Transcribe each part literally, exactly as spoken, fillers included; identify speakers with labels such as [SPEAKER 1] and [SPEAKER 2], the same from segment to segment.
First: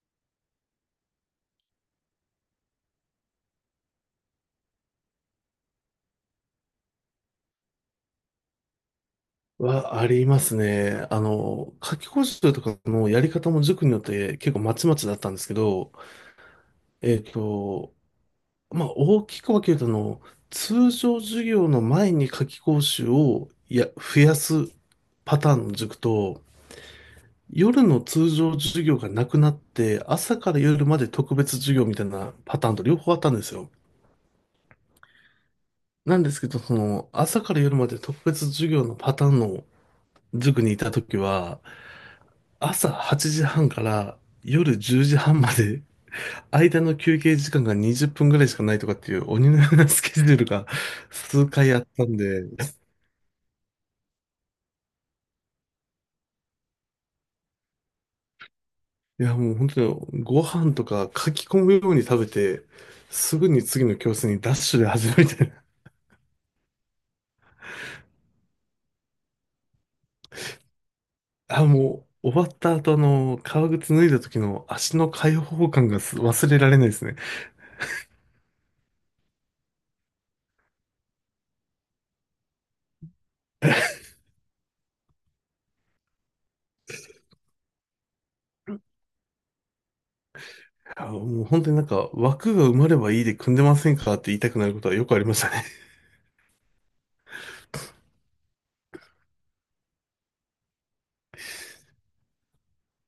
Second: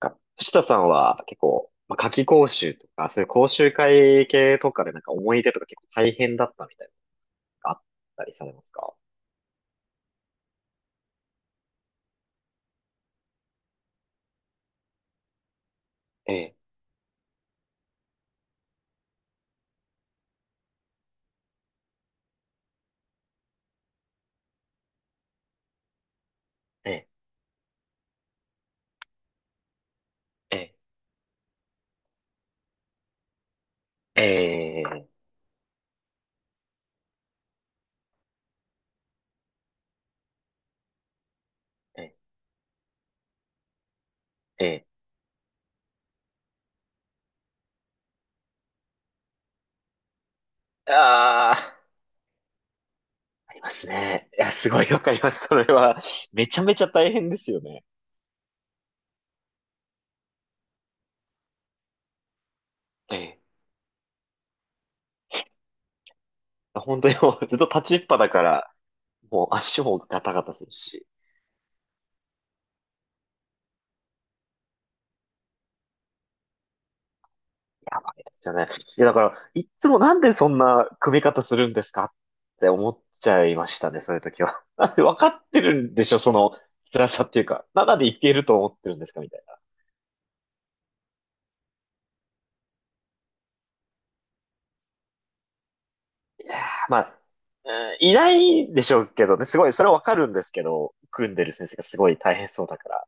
[SPEAKER 1] なんか藤田さんは結構、まあ、夏期講習とか、そういう講習会系とかでなんか思い出とか結構大変だったみたいなのがあったりされますか？
[SPEAKER 2] はありますね。あの、夏期講習とかのやり方も塾によって結構まちまちだったんですけど、
[SPEAKER 1] ええ、
[SPEAKER 2] えっと、まあ、大きく分けると、あの、通常授業の前に夏期講習をや、増やすパターンの塾と、
[SPEAKER 1] ええ、
[SPEAKER 2] 夜の通常授業がなくなって、朝か
[SPEAKER 1] え
[SPEAKER 2] ら
[SPEAKER 1] え、
[SPEAKER 2] 夜まで特別授業みたいなパターンと両方あったんですよ。
[SPEAKER 1] ええ、
[SPEAKER 2] なんですけど、その、朝から夜まで特別授業のパターンの塾にいたときは、
[SPEAKER 1] ええ、
[SPEAKER 2] 朝はちじはんから夜
[SPEAKER 1] え
[SPEAKER 2] じゅうじはんまで、間の休憩時間がにじゅっぷんぐらいしかないとかっていう鬼のようなスケジュールが
[SPEAKER 1] え。
[SPEAKER 2] 数
[SPEAKER 1] あ
[SPEAKER 2] 回
[SPEAKER 1] あ、
[SPEAKER 2] あったんで、
[SPEAKER 1] ありますね。いや、すごいわかります。それは、めちゃめちゃ大変ですよね。
[SPEAKER 2] いやもう本当にご飯とか書き込むように食べて、
[SPEAKER 1] え
[SPEAKER 2] す
[SPEAKER 1] え。
[SPEAKER 2] ぐに次の教室にダッシュで始めて、
[SPEAKER 1] 本当にもうずっと立ちっぱだから、もう足もガタガタするし。
[SPEAKER 2] あ、もう終わった後あの、革靴脱いだ時の足の解放感がす忘れられないですね。
[SPEAKER 1] やばいですよね。いや、だから、いっつもなんでそんな組み方するんですかって思っちゃいましたね、そういう時は。なんで分かってるんでしょ、その辛さっていうか。何でいけると思ってるんですかみたいな。
[SPEAKER 2] あ、もう本当になんか枠が埋まればいいで組んでませんかって言いたくなることはよくありましたね。
[SPEAKER 1] いやーまあ、うんいないでしょうけどね、すごい、それは分かるんですけど、組んでる先生がすごい大変そうだから。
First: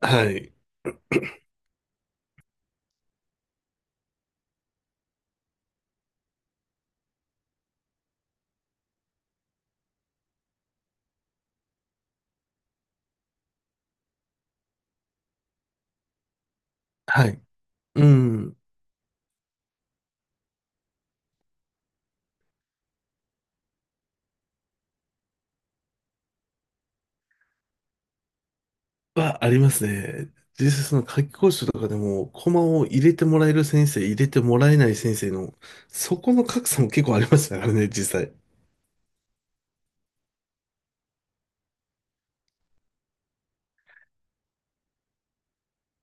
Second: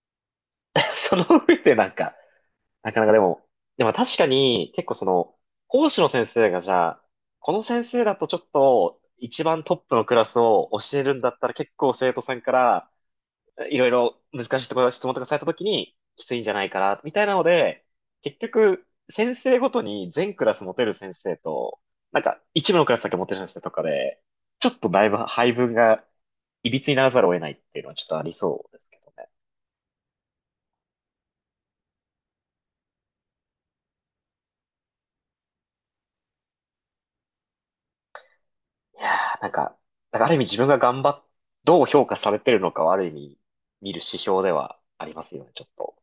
[SPEAKER 2] はい。
[SPEAKER 1] その上でなんか、なかなかでも、でも確かに結構その、講師の先生がじゃあ、この先生だとちょっと一番トップのクラスを教えるんだったら結構生徒さんからいろいろ難しいところ質問とかされた時にきついんじゃないかな、みたい
[SPEAKER 2] は
[SPEAKER 1] な
[SPEAKER 2] い。
[SPEAKER 1] ので、
[SPEAKER 2] う
[SPEAKER 1] 結
[SPEAKER 2] ん。
[SPEAKER 1] 局先生ごとに全クラス持てる先生と、なんか一部のクラスだけ持てる先生とかで、ちょっとだいぶ配分がいびつにならざるを得ないっていうのはちょっとありそうですけどね。
[SPEAKER 2] はありますね。実際その夏期講習とかでも、コマを入れてもらえる先生、入れてもらえない先生の、そこの格差も結構ありましたからね、実際。
[SPEAKER 1] いやー、なんか、なんかある意味自分が頑張っ、どう評価されてるのかはある意味見る指標ではありますよね、ちょっと。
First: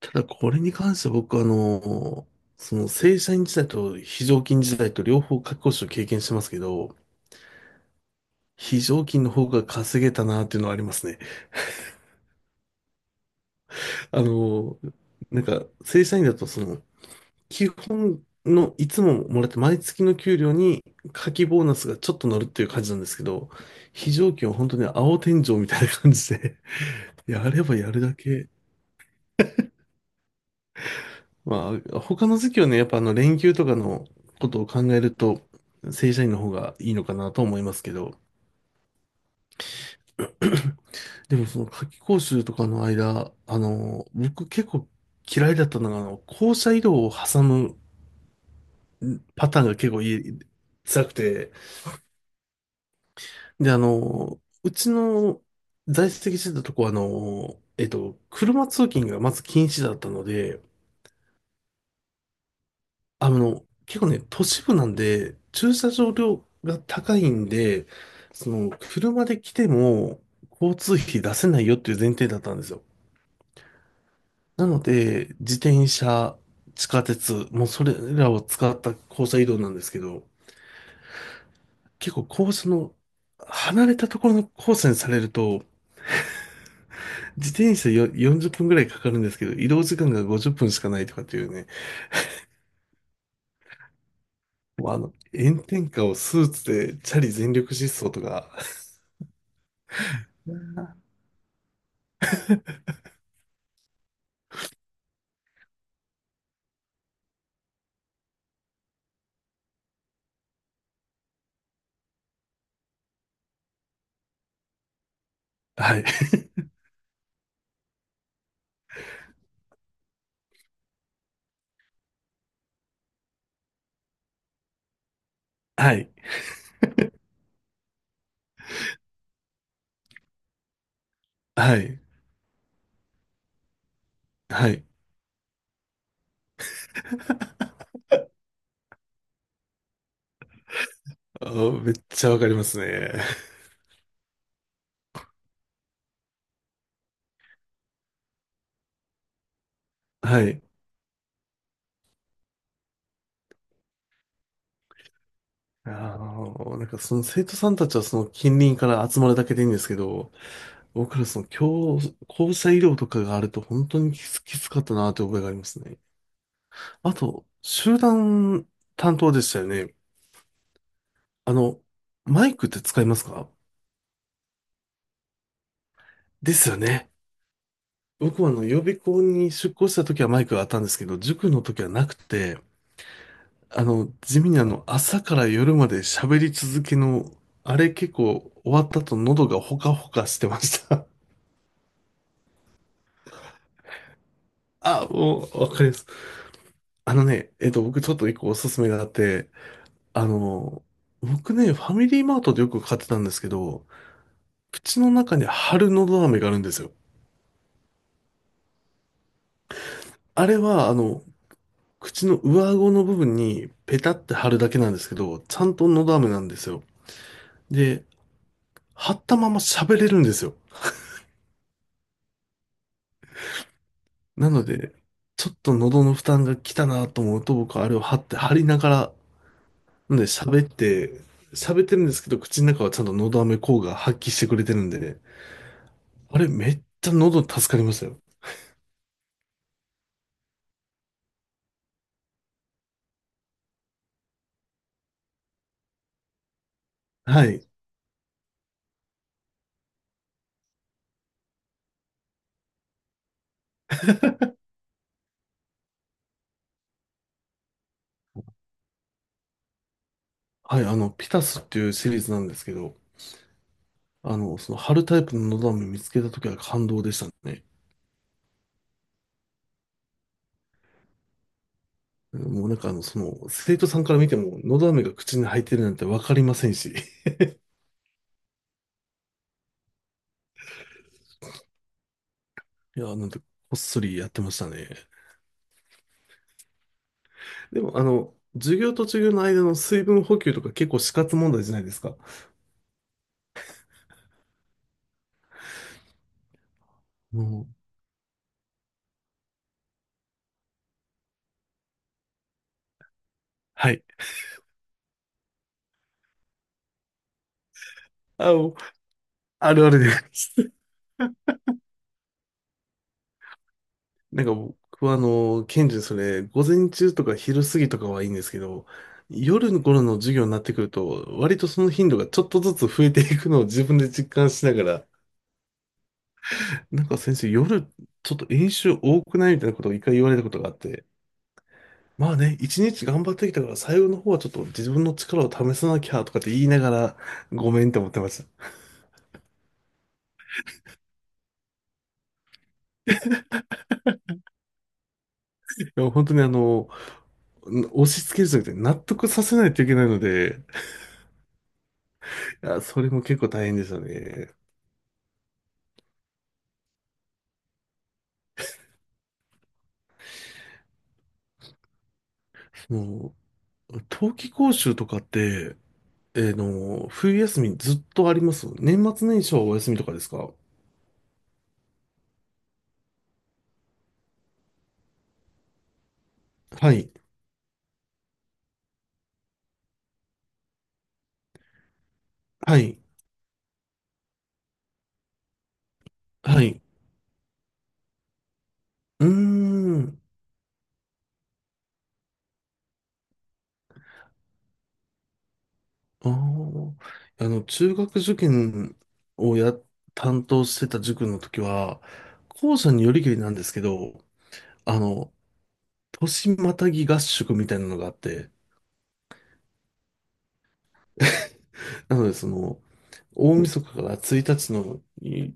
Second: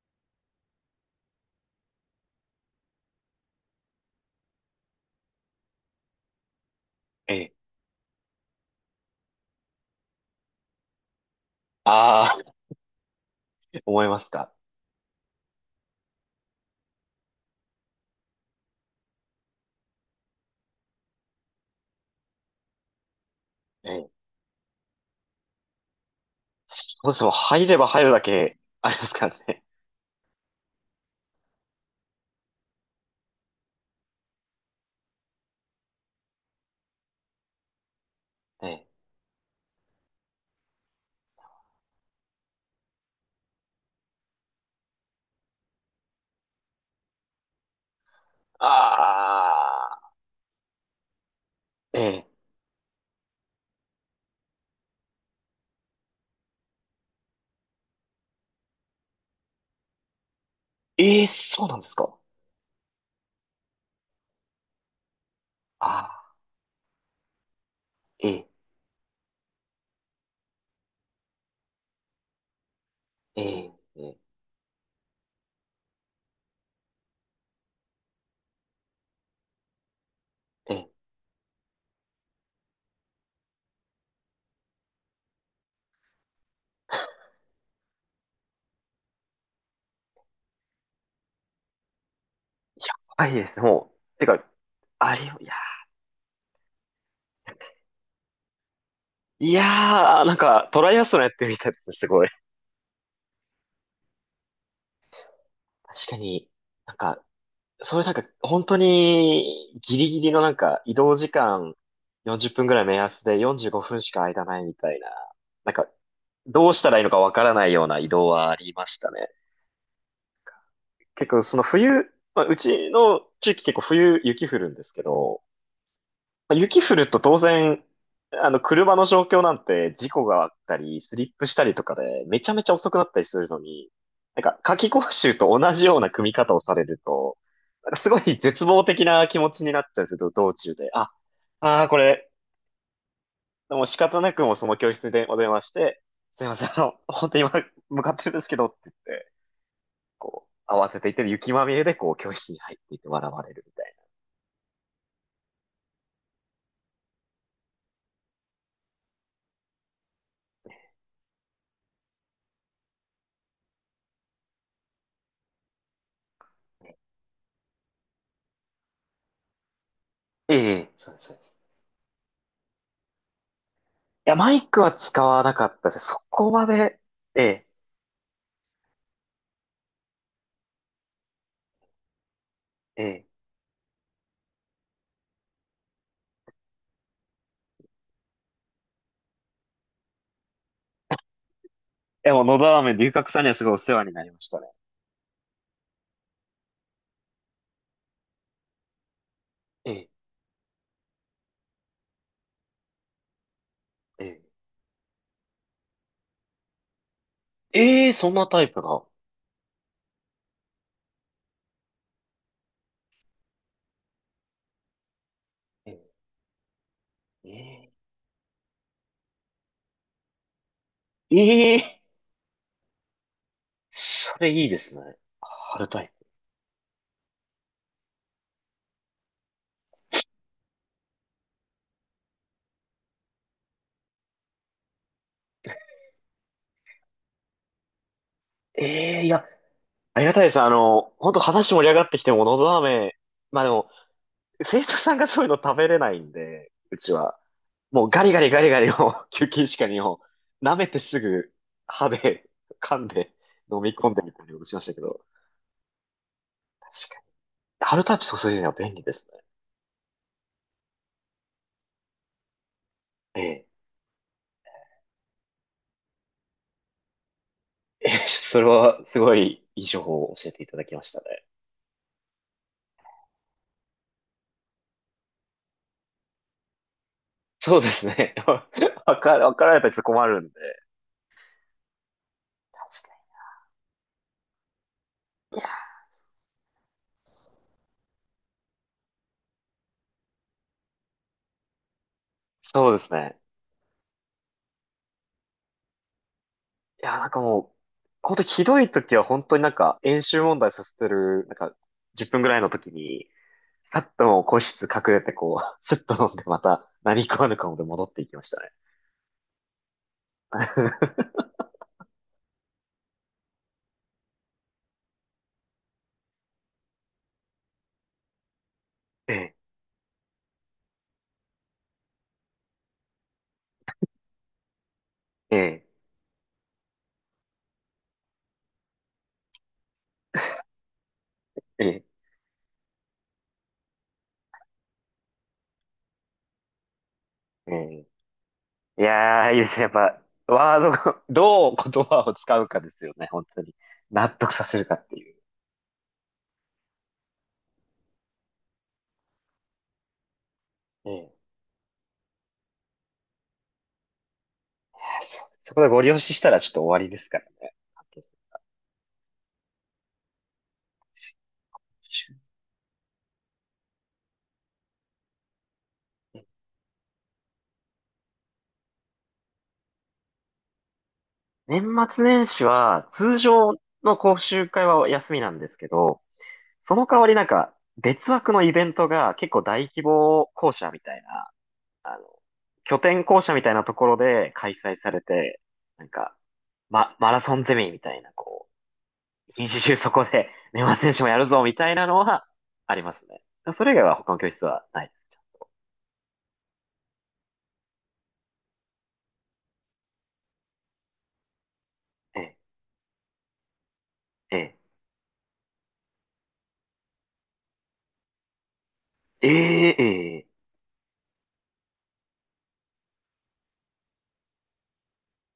[SPEAKER 2] ただこれに関しては僕はあの、その正社員時代と非常勤時代と両方夏期講習を経験してますけど、
[SPEAKER 1] ええ。
[SPEAKER 2] 非常勤の方が稼げたなっていうのはありますね。
[SPEAKER 1] ああ、思いま
[SPEAKER 2] あ
[SPEAKER 1] すか。
[SPEAKER 2] の、なんか正社員だとその、基本のいつももらって毎月の給料に夏季ボーナスがちょっと乗るっていう感じなんですけど、
[SPEAKER 1] ええ。
[SPEAKER 2] 非常勤は本当に青天井みたいな感じで
[SPEAKER 1] そうですね もん
[SPEAKER 2] やれ
[SPEAKER 1] 入
[SPEAKER 2] ば
[SPEAKER 1] れば
[SPEAKER 2] やる
[SPEAKER 1] 入る
[SPEAKER 2] だ
[SPEAKER 1] だ
[SPEAKER 2] け。
[SPEAKER 1] けありますからね。
[SPEAKER 2] まあ、他の時期はね、やっぱあの連休とかのことを考えると、正社員の方がいいのかなと思いますけど、
[SPEAKER 1] ええ。
[SPEAKER 2] でもその夏季講習とかの間、あの、僕結構嫌いだったのが、あの、校舎移動を挟む
[SPEAKER 1] あ
[SPEAKER 2] パターンが結構い
[SPEAKER 1] あ、
[SPEAKER 2] い辛くて、
[SPEAKER 1] ええ。
[SPEAKER 2] で、あの、うちの在籍してたとこは、あの、えっと、車通勤がまず禁止だったので、
[SPEAKER 1] ええ、そうなんですか。
[SPEAKER 2] あの、結構ね、都市部なんで、駐車
[SPEAKER 1] あ
[SPEAKER 2] 場
[SPEAKER 1] あ、
[SPEAKER 2] 料が高いんで、
[SPEAKER 1] ええ、
[SPEAKER 2] その、車で来ても、交通費出せないよっていう前提だったんですよ。
[SPEAKER 1] ええ、ええ、
[SPEAKER 2] なので、自転車、地下鉄、もうそれらを使った校舎移動なんですけど、
[SPEAKER 1] ええ。
[SPEAKER 2] 結構校舎の、離れたところのコースにされると、自転車よよんじゅっぷんぐらいかかるんですけど、移動時間がごじゅっぷんしかないとかっていうね、
[SPEAKER 1] やばいですね、もう。てか、
[SPEAKER 2] もうあの、
[SPEAKER 1] あれよ、いや
[SPEAKER 2] 炎天下をスーツでチャリ全力疾走とか、
[SPEAKER 1] ー、いやー、なんかトライアスロンやってみたいですね、すごい。確かに、なんか、そういうなんか、本当にギリギリのなんか移動時間よんじゅっぷんぐらい目安でよんじゅうごふんしか間ないみたいな、なんか、
[SPEAKER 2] はい、
[SPEAKER 1] どうしたらいいのかわからないような移動はありましたね。結構その冬、まあ、うちの地域結構冬雪降るんですけど、
[SPEAKER 2] はい、
[SPEAKER 1] まあ雪降ると当然、あの、車の状況なんて事故があったり、スリップしたり
[SPEAKER 2] は
[SPEAKER 1] とか
[SPEAKER 2] い、
[SPEAKER 1] で、めちゃめちゃ遅くなったりするのに、なんか、
[SPEAKER 2] は
[SPEAKER 1] 夏
[SPEAKER 2] い。
[SPEAKER 1] 期講習と同じような組み方をされると、なんかすごい絶望的な気持ちになっちゃうんですよ、道中で。あ、
[SPEAKER 2] あー
[SPEAKER 1] ああ、
[SPEAKER 2] めっ
[SPEAKER 1] こ
[SPEAKER 2] ち
[SPEAKER 1] れ、
[SPEAKER 2] ゃわかりますね。
[SPEAKER 1] もう仕方なくもうその教室でお電話して、すいません、あの、本当に今、向かってるんですけどって言って、
[SPEAKER 2] は
[SPEAKER 1] こ
[SPEAKER 2] い。
[SPEAKER 1] う、慌てていってる雪まみれで、こう、教室に入っていって笑われるみたい
[SPEAKER 2] あの、なんかその生徒さんたちはその近隣から集まるだけでいいんですけど、僕らその教、校舎医療とかがあると本当にきつ、きつかったなという覚えがありますね。あと、集団担当でしたよね。
[SPEAKER 1] な。ええ、そうです、そうで
[SPEAKER 2] あ
[SPEAKER 1] す。
[SPEAKER 2] の、マイクって使いますか？
[SPEAKER 1] や、マイクは使わなかったです。そこ
[SPEAKER 2] で
[SPEAKER 1] ま
[SPEAKER 2] すよ
[SPEAKER 1] で、
[SPEAKER 2] ね。
[SPEAKER 1] ええ、
[SPEAKER 2] 僕はあの、予備校に出向した時はマイクがあったんですけど、塾の時はなくて、
[SPEAKER 1] ええ、
[SPEAKER 2] あの、地味にあの、朝から夜まで喋り続けの、あれ結構終わった後喉がほかほかしてました。
[SPEAKER 1] でも、のど飴、龍角さんにはすごいお世話になりましたね。
[SPEAKER 2] あ、もう、わかります。あのね、えっと、僕ちょっと一個おすすめがあって、
[SPEAKER 1] ええ、
[SPEAKER 2] あの、僕ね、ファミリーマートでよく買ってたんですけど、
[SPEAKER 1] え
[SPEAKER 2] 口の中に貼るのど飴があるんですよ。
[SPEAKER 1] え、ええそんなタイプが。
[SPEAKER 2] あれは、あの、口の上顎の部分にペタって貼るだけなんですけど、ちゃんと
[SPEAKER 1] え
[SPEAKER 2] の
[SPEAKER 1] え、
[SPEAKER 2] ど飴なんですよ。
[SPEAKER 1] え
[SPEAKER 2] で、貼ったまま喋れるんですよ。
[SPEAKER 1] え、ええそ
[SPEAKER 2] な
[SPEAKER 1] れい
[SPEAKER 2] の
[SPEAKER 1] いで
[SPEAKER 2] で、
[SPEAKER 1] すね。
[SPEAKER 2] ちょっと
[SPEAKER 1] 春タ
[SPEAKER 2] 喉
[SPEAKER 1] イ
[SPEAKER 2] の負
[SPEAKER 1] プ。
[SPEAKER 2] 担が来たなと思うと、僕はあれを貼って貼りながら、なんで喋って、喋ってるんですけど、口の中はちゃんとのど飴効果発揮してくれてるんでね、あれめっちゃ喉助かりましたよ。
[SPEAKER 1] ええ、いや、ありがたいです。あの、本当話盛り上がってきても、のど飴、まあでも、生徒さんがそういうの食べれないんで、うちは。
[SPEAKER 2] はい。
[SPEAKER 1] もうガリガリガリガリを、休憩時間にを、舐めてすぐ、歯で、噛んで、飲み込んでみたいにことしましたけど。確かに。春タイプ注いでるのは便利ですね。
[SPEAKER 2] はい、あの、ピタスっていうシリーズなんですけど、
[SPEAKER 1] ええ。
[SPEAKER 2] あの、その貼るタイプののど飴見つけた時は感動でしたね。
[SPEAKER 1] ええ、それはすごいいい情報を教えていただきましたね。
[SPEAKER 2] もうなんかあの、その、生徒さんから見ても、喉飴が口に入ってるなんてわかりませんし。
[SPEAKER 1] そうですね。わか、わかられたらちょっと困るんで。
[SPEAKER 2] い
[SPEAKER 1] 確か
[SPEAKER 2] や、なんて、こっそりやってましたね。
[SPEAKER 1] に。いや、
[SPEAKER 2] でも、あの、授業と授業の間の水分補給とか結構死活問題じゃないですか。
[SPEAKER 1] そうですね。いや、なんか
[SPEAKER 2] も
[SPEAKER 1] も
[SPEAKER 2] う、
[SPEAKER 1] う、本当にひどい時は本当になんか演習問題させてる、なんかじゅっぷんぐらいの時に、
[SPEAKER 2] は
[SPEAKER 1] さ
[SPEAKER 2] い。
[SPEAKER 1] っともう個室隠れてこう、スッと飲んでまた何食わぬ顔で戻っていきま
[SPEAKER 2] あ
[SPEAKER 1] し
[SPEAKER 2] の、
[SPEAKER 1] た
[SPEAKER 2] も
[SPEAKER 1] ね。
[SPEAKER 2] うあるあるです。なんか僕はあの、ケンジそれ、午前中とか昼過ぎとかはいいんですけど、
[SPEAKER 1] ええ、
[SPEAKER 2] 夜の頃の授業になってくると、割とその頻度がちょっとずつ増えていくのを自分で実感しながら、
[SPEAKER 1] ええ、
[SPEAKER 2] なんか先生、夜、ちょっと演習多くないみたいなことを一回言われたことがあって、まあね、一日頑張ってきたから、最後の方はちょっと自分の力を試さなきゃとかって言いながら、ご
[SPEAKER 1] ええ、
[SPEAKER 2] めんって
[SPEAKER 1] え
[SPEAKER 2] 思っ
[SPEAKER 1] え。
[SPEAKER 2] てました。い
[SPEAKER 1] いやー、いいですね。やっぱ、ワードが、どう言葉を使うかですよね。本当に。納得させるかっていう。
[SPEAKER 2] や、本当にあの、押し付けるじゃなくて、納得させないといけないので、
[SPEAKER 1] ええ。
[SPEAKER 2] いや、それも結構大変でしたね。
[SPEAKER 1] そ、そこでご利用ししたらちょっと終わりですからね。
[SPEAKER 2] もう、冬季講習とかって、えーの、冬休みずっとあります年末年始はお休みとかですか？
[SPEAKER 1] 年末年始は、通常の講習会は休みなんですけど、
[SPEAKER 2] は
[SPEAKER 1] その
[SPEAKER 2] い。
[SPEAKER 1] 代わりなんか、別枠のイベントが結構大規模校舎みたいな、あの、
[SPEAKER 2] はい。
[SPEAKER 1] 拠点校舎みたいなところで開催されて、なんか、
[SPEAKER 2] はい。
[SPEAKER 1] ま、マラソンゼミみたいな、こ
[SPEAKER 2] うー
[SPEAKER 1] う、一日中そ
[SPEAKER 2] ん。
[SPEAKER 1] こで年末年始もやるぞ、みたいなのはありますね。それ以外は他の教室はない。
[SPEAKER 2] ああ、あの、中学受験をや、担当してた塾の時は、
[SPEAKER 1] ええ、
[SPEAKER 2] 校舎によりけりなんですけど、
[SPEAKER 1] ええ、
[SPEAKER 2] あの、年またぎ合宿みたいなのがあって、
[SPEAKER 1] ええ、
[SPEAKER 2] なので、その、大晦日からついたちのい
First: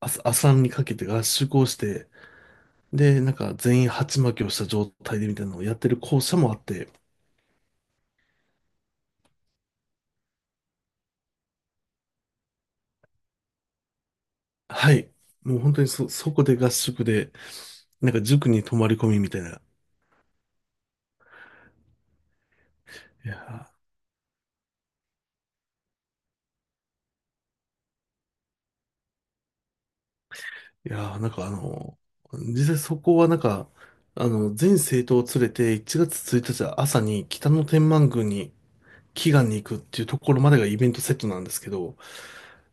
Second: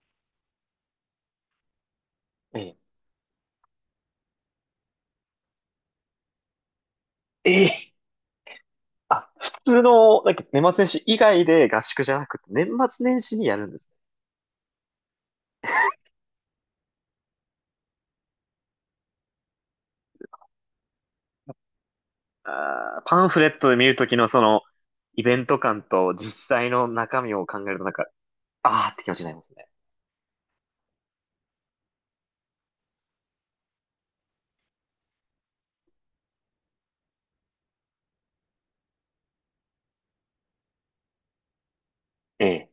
[SPEAKER 2] 朝、朝にかけて合宿をして、
[SPEAKER 1] ええ、
[SPEAKER 2] で、なんか全員鉢巻きをした状態でみたいなのをやってる校舎もあって、
[SPEAKER 1] ええ、あ、普通の、なんか年末年始以外で合宿じゃなくて、年末年始にやるんですね。
[SPEAKER 2] はい。もう本当にそ、そこで合宿で、なんか塾に泊まり込みみたいな。
[SPEAKER 1] あー、パン
[SPEAKER 2] い
[SPEAKER 1] フレット
[SPEAKER 2] や
[SPEAKER 1] で見るときのその、イベント感と実際の中身を考えるとなんか、あーって気持ちになりますね。
[SPEAKER 2] いやー、なんかあの、実際そこはなんか、あの、全政党を連れていちがつついたち朝に北の天満宮に祈願に行くっていうところまでがイベントセットなんですけど、
[SPEAKER 1] ええ、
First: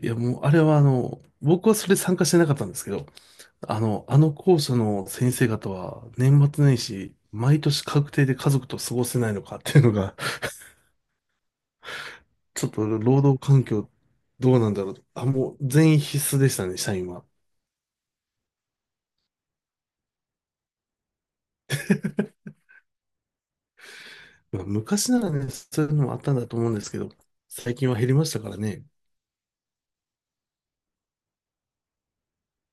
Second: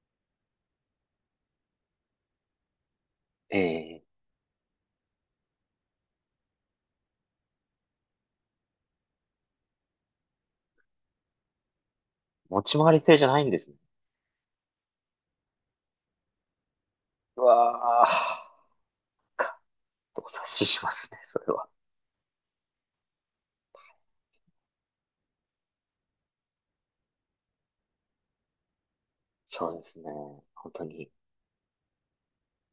[SPEAKER 2] いやもうあれはあの、僕はそれ参加してなかったんですけど、
[SPEAKER 1] え
[SPEAKER 2] あ
[SPEAKER 1] え、
[SPEAKER 2] の、あの校舎の先生方は年末年始、毎年確定で家族と過ごせないのかっていうのが、
[SPEAKER 1] 持
[SPEAKER 2] ちょっ
[SPEAKER 1] ち
[SPEAKER 2] と
[SPEAKER 1] 回り制
[SPEAKER 2] 労
[SPEAKER 1] じゃ
[SPEAKER 2] 働
[SPEAKER 1] ないんで
[SPEAKER 2] 環
[SPEAKER 1] すね。
[SPEAKER 2] 境どうなんだろう。あ、もう全員必須でしたね、社員は。
[SPEAKER 1] うわー、か、動察ししますね、それは。
[SPEAKER 2] まあ昔ならね、そういうのもあったんだと思うんですけど、最近は減りましたからね。
[SPEAKER 1] そうですね。本当に。